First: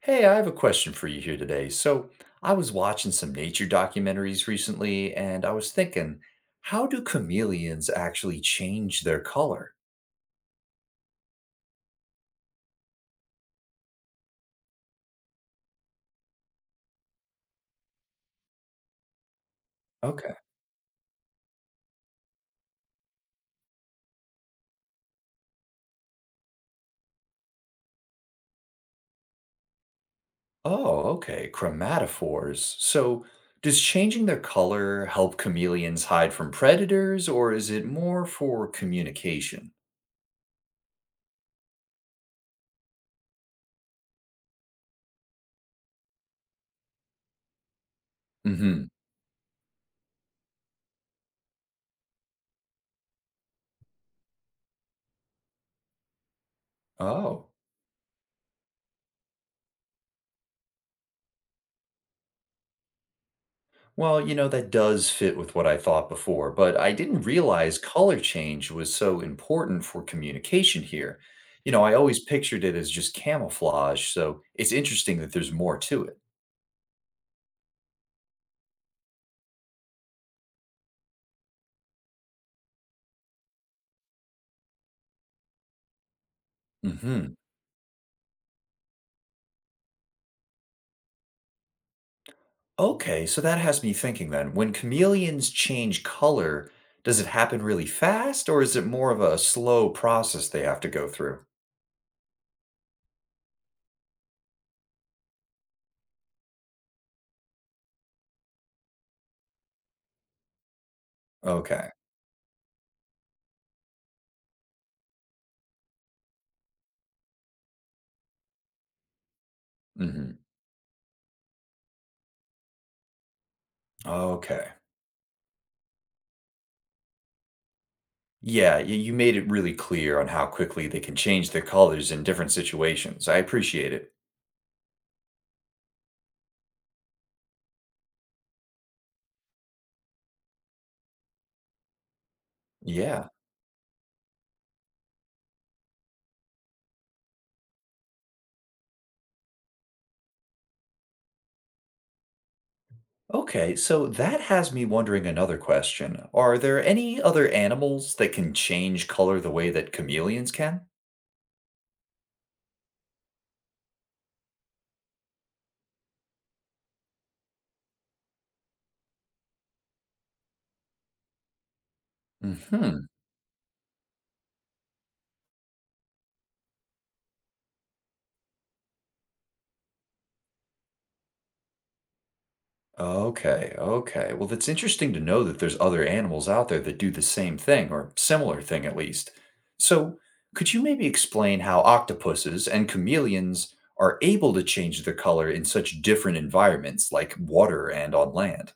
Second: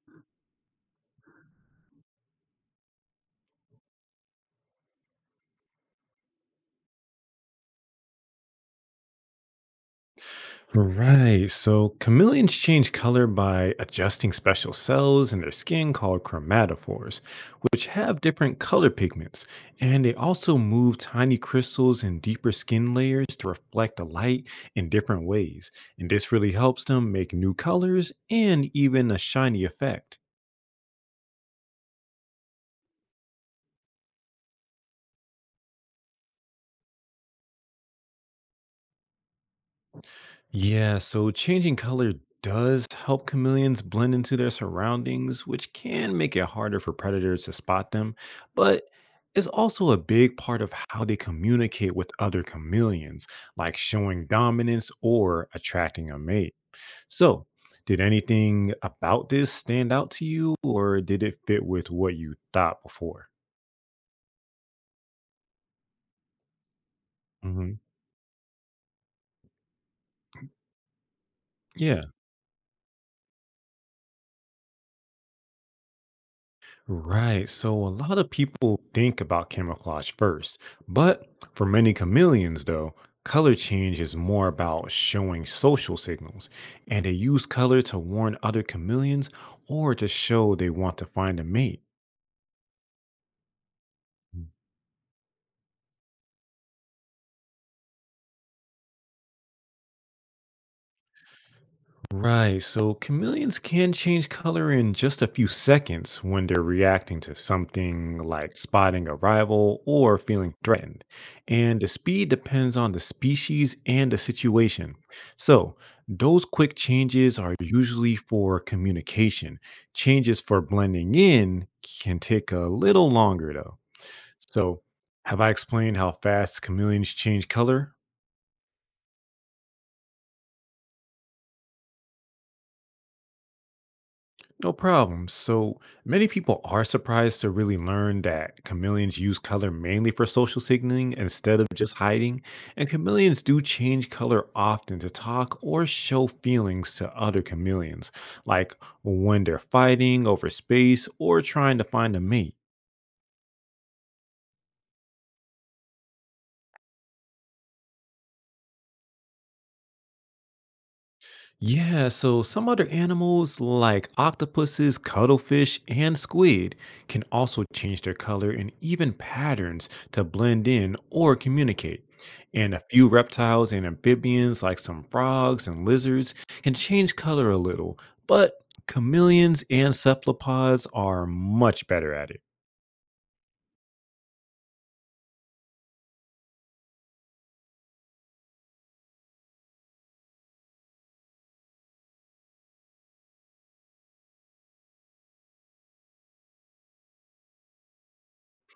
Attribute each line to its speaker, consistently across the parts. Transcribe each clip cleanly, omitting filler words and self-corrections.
Speaker 1: Hey, I have a question for you here today. So, I was watching some nature documentaries recently, and I was thinking, how do chameleons actually change their color?
Speaker 2: Right. So chameleons change color by adjusting special cells in their skin called chromatophores, which have different color pigments. And they
Speaker 1: Okay.
Speaker 2: also move tiny crystals in deeper skin layers to reflect the light in different ways. And this really helps them make new colors and even a shiny effect.
Speaker 1: Oh, okay. Chromatophores. So, does changing their color help chameleons hide from predators, or is it more for communication?
Speaker 2: Yeah, so changing color does help chameleons blend into their surroundings, which can make it harder for predators to spot them,
Speaker 1: Mm-hmm.
Speaker 2: but it's also a big part of how they communicate with other chameleons, like showing dominance or attracting a mate. So,
Speaker 1: Oh.
Speaker 2: did anything about this stand out to you, or did it fit with what you thought before?
Speaker 1: Well, that does fit with what I thought before, but I didn't realize
Speaker 2: Mhm.
Speaker 1: color change was so important for communication here. I
Speaker 2: Yeah.
Speaker 1: always pictured it as just camouflage, so it's interesting that there's more to it.
Speaker 2: Right. So a lot of people think about camouflage first, but for many chameleons, though, color change is more about showing social signals, and they
Speaker 1: Hmm.
Speaker 2: use color to warn other chameleons or to show they want to find a mate.
Speaker 1: Okay, so that has me thinking then. When chameleons change color, does it happen really fast, or is it more of a slow process they have to go through?
Speaker 2: Right, so chameleons can change color in just a few seconds when they're reacting to something like spotting a rival or feeling threatened. And the
Speaker 1: Okay.
Speaker 2: speed depends on the species and the situation. So, those quick changes are usually for communication.
Speaker 1: Hmm.
Speaker 2: Changes for blending in can take a little longer, though.
Speaker 1: Okay.
Speaker 2: So, have I explained how fast chameleons change color?
Speaker 1: Yeah, you made it really clear on how quickly they can change their colors in different situations. I appreciate it.
Speaker 2: No problem. So many people are surprised to really learn that chameleons use color mainly for social signaling instead of just hiding. And
Speaker 1: Yeah.
Speaker 2: chameleons do change color often to talk or show feelings to other chameleons, like when they're fighting over space or trying to find a mate.
Speaker 1: Okay, so that has me wondering another question. Are there any other animals that can change color the way that chameleons can?
Speaker 2: Yeah, so some other animals like octopuses, cuttlefish, and squid can also change their color and even patterns to blend in or communicate. And a
Speaker 1: Hmm.
Speaker 2: few reptiles and amphibians, like some frogs and lizards, can change color a little, but chameleons and cephalopods are much better at it.
Speaker 1: Okay, okay. Well, it's interesting to know that there's other animals out there that do the same thing or similar thing at least. So, could you maybe explain how octopuses and chameleons are able to change their color in such different environments like water and on land?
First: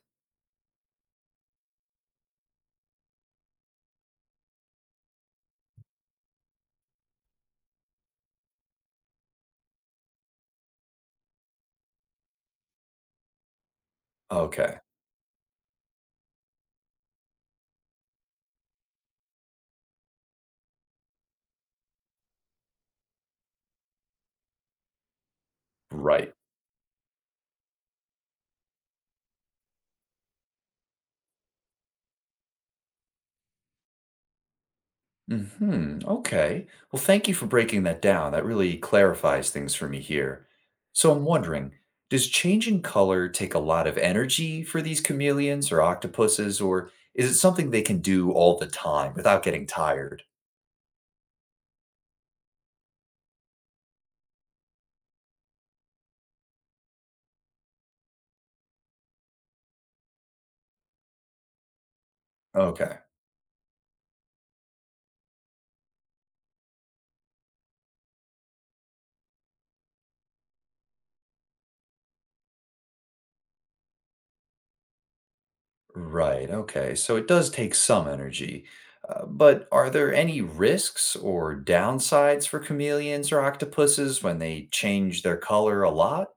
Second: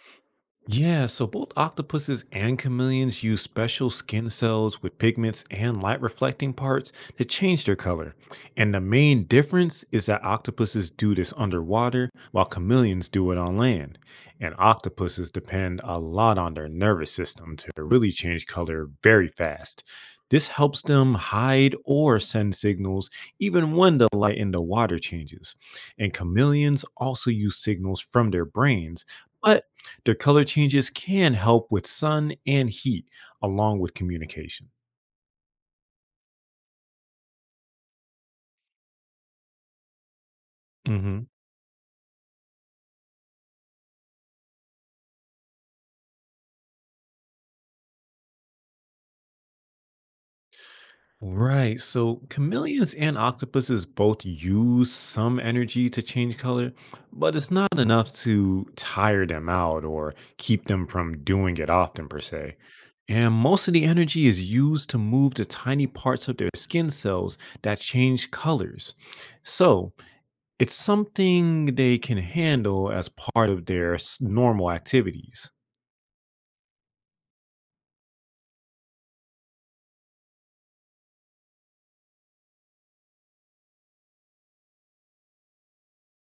Speaker 2: Yeah, so both octopuses and chameleons use special skin cells with pigments and light reflecting parts to change their color. And the main difference is that octopuses do this underwater while chameleons do it on land. And
Speaker 1: Okay,
Speaker 2: octopuses depend a lot on their nervous system to really change color very fast. This helps them hide or send signals even when the light in the water changes. And
Speaker 1: right.
Speaker 2: chameleons also use signals from their brains. But their color changes can help with sun and heat, along with communication.
Speaker 1: Hmm. Okay. Well, thank you for breaking that down. That really clarifies things for me here. So I'm
Speaker 2: Hmm.
Speaker 1: wondering, does changing color take a lot of energy for these chameleons or octopuses, or is it something they can do all the time without getting tired?
Speaker 2: Right. So chameleons and octopuses both use some energy to change color, but it's not enough to tire them out or keep them from doing it often, per se.
Speaker 1: Okay.
Speaker 2: And most of the energy is used to move the tiny parts of their skin cells that change colors. So it's something they can handle as part of their normal activities.
Speaker 1: Right. Okay. So it does take some energy. But are there any risks or downsides for chameleons or octopuses when they change their color a lot?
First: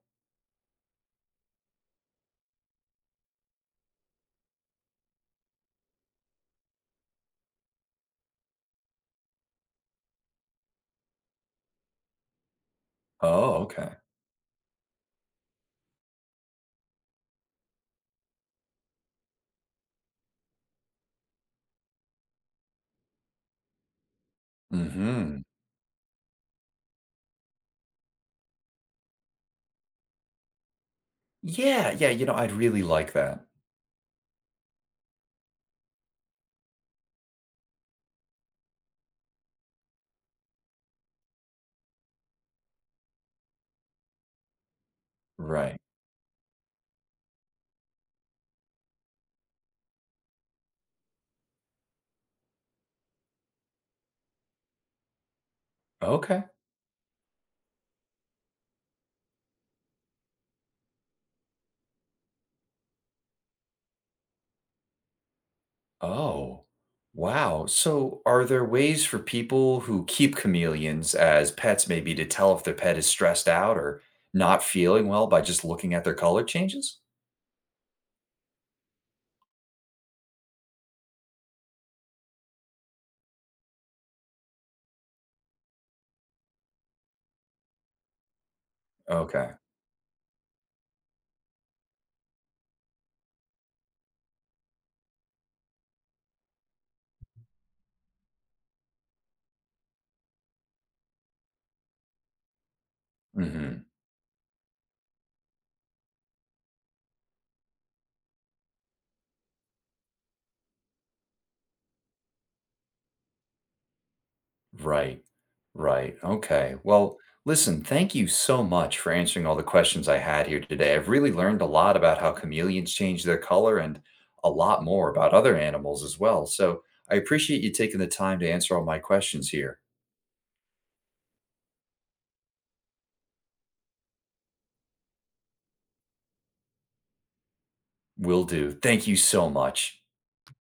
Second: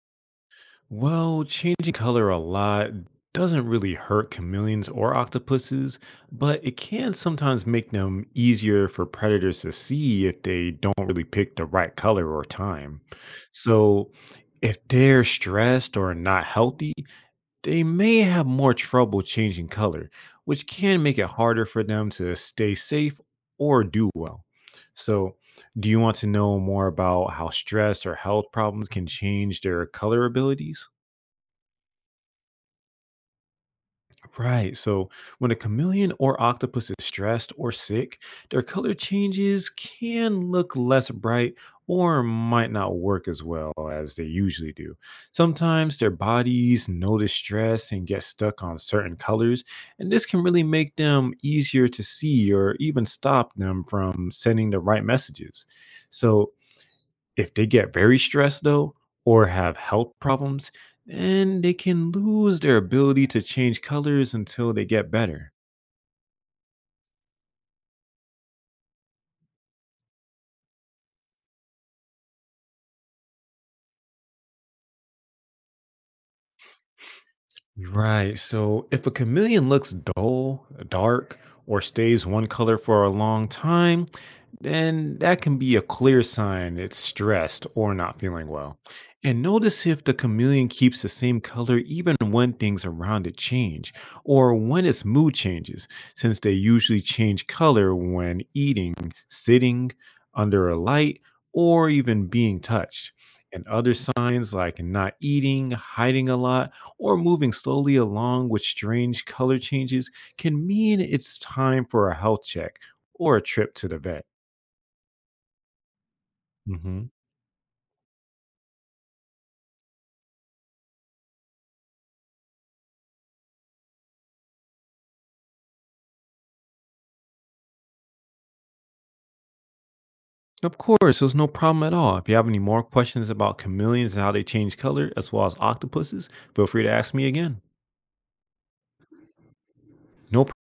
Speaker 2: Well, changing color a lot doesn't really hurt chameleons or octopuses, but it can sometimes make them easier for predators to see if they don't really pick the right color or time.
Speaker 1: Oh, okay.
Speaker 2: So, if they're stressed or not healthy, they may have more trouble changing color, which can make it harder for them to stay safe or do well.
Speaker 1: Mm
Speaker 2: So,
Speaker 1: hmm.
Speaker 2: do you want to know more about how stress or health problems can change their color abilities?
Speaker 1: Yeah, yeah, I'd really like that.
Speaker 2: Right. So when a chameleon or octopus is stressed or sick, their color changes can look less bright or might not work as well as they usually do.
Speaker 1: Right.
Speaker 2: Sometimes their bodies notice stress and get stuck on certain colors, and this can really make them easier to see or even stop them from sending the right messages.
Speaker 1: Okay.
Speaker 2: So if they get very stressed, though, or have health problems, then they can lose their ability to change colors until they get better.
Speaker 1: Oh, wow. So, are there ways for people who keep chameleons as pets maybe to tell if their pet is stressed out or not feeling well by just looking at their color changes?
Speaker 2: Right. So if a chameleon looks dull, dark, or stays one color for a long time, then that can be a clear sign it's stressed or not feeling well. And
Speaker 1: Okay.
Speaker 2: notice if the chameleon keeps the same color even when things around it change or when its mood changes, since they usually change color when eating, sitting under a light, or even being touched. And
Speaker 1: Hmm.
Speaker 2: other signs like not eating, hiding a lot, or moving slowly along with strange color changes can mean it's time for a health check or a trip to the vet.
Speaker 1: Right. Right. Okay.
Speaker 2: Hmm.
Speaker 1: Well, listen, thank you so much for answering all the questions I had here today. I've really learned a lot about how chameleons change their color and a lot more about other animals as well. So I appreciate you taking the time to answer all my questions here.
Speaker 2: Of course, there's no problem at all. If you have any more questions about chameleons and how they change color, as well as octopuses, feel free to ask me again.
Speaker 1: Will do. Thank you so much.
Speaker 2: No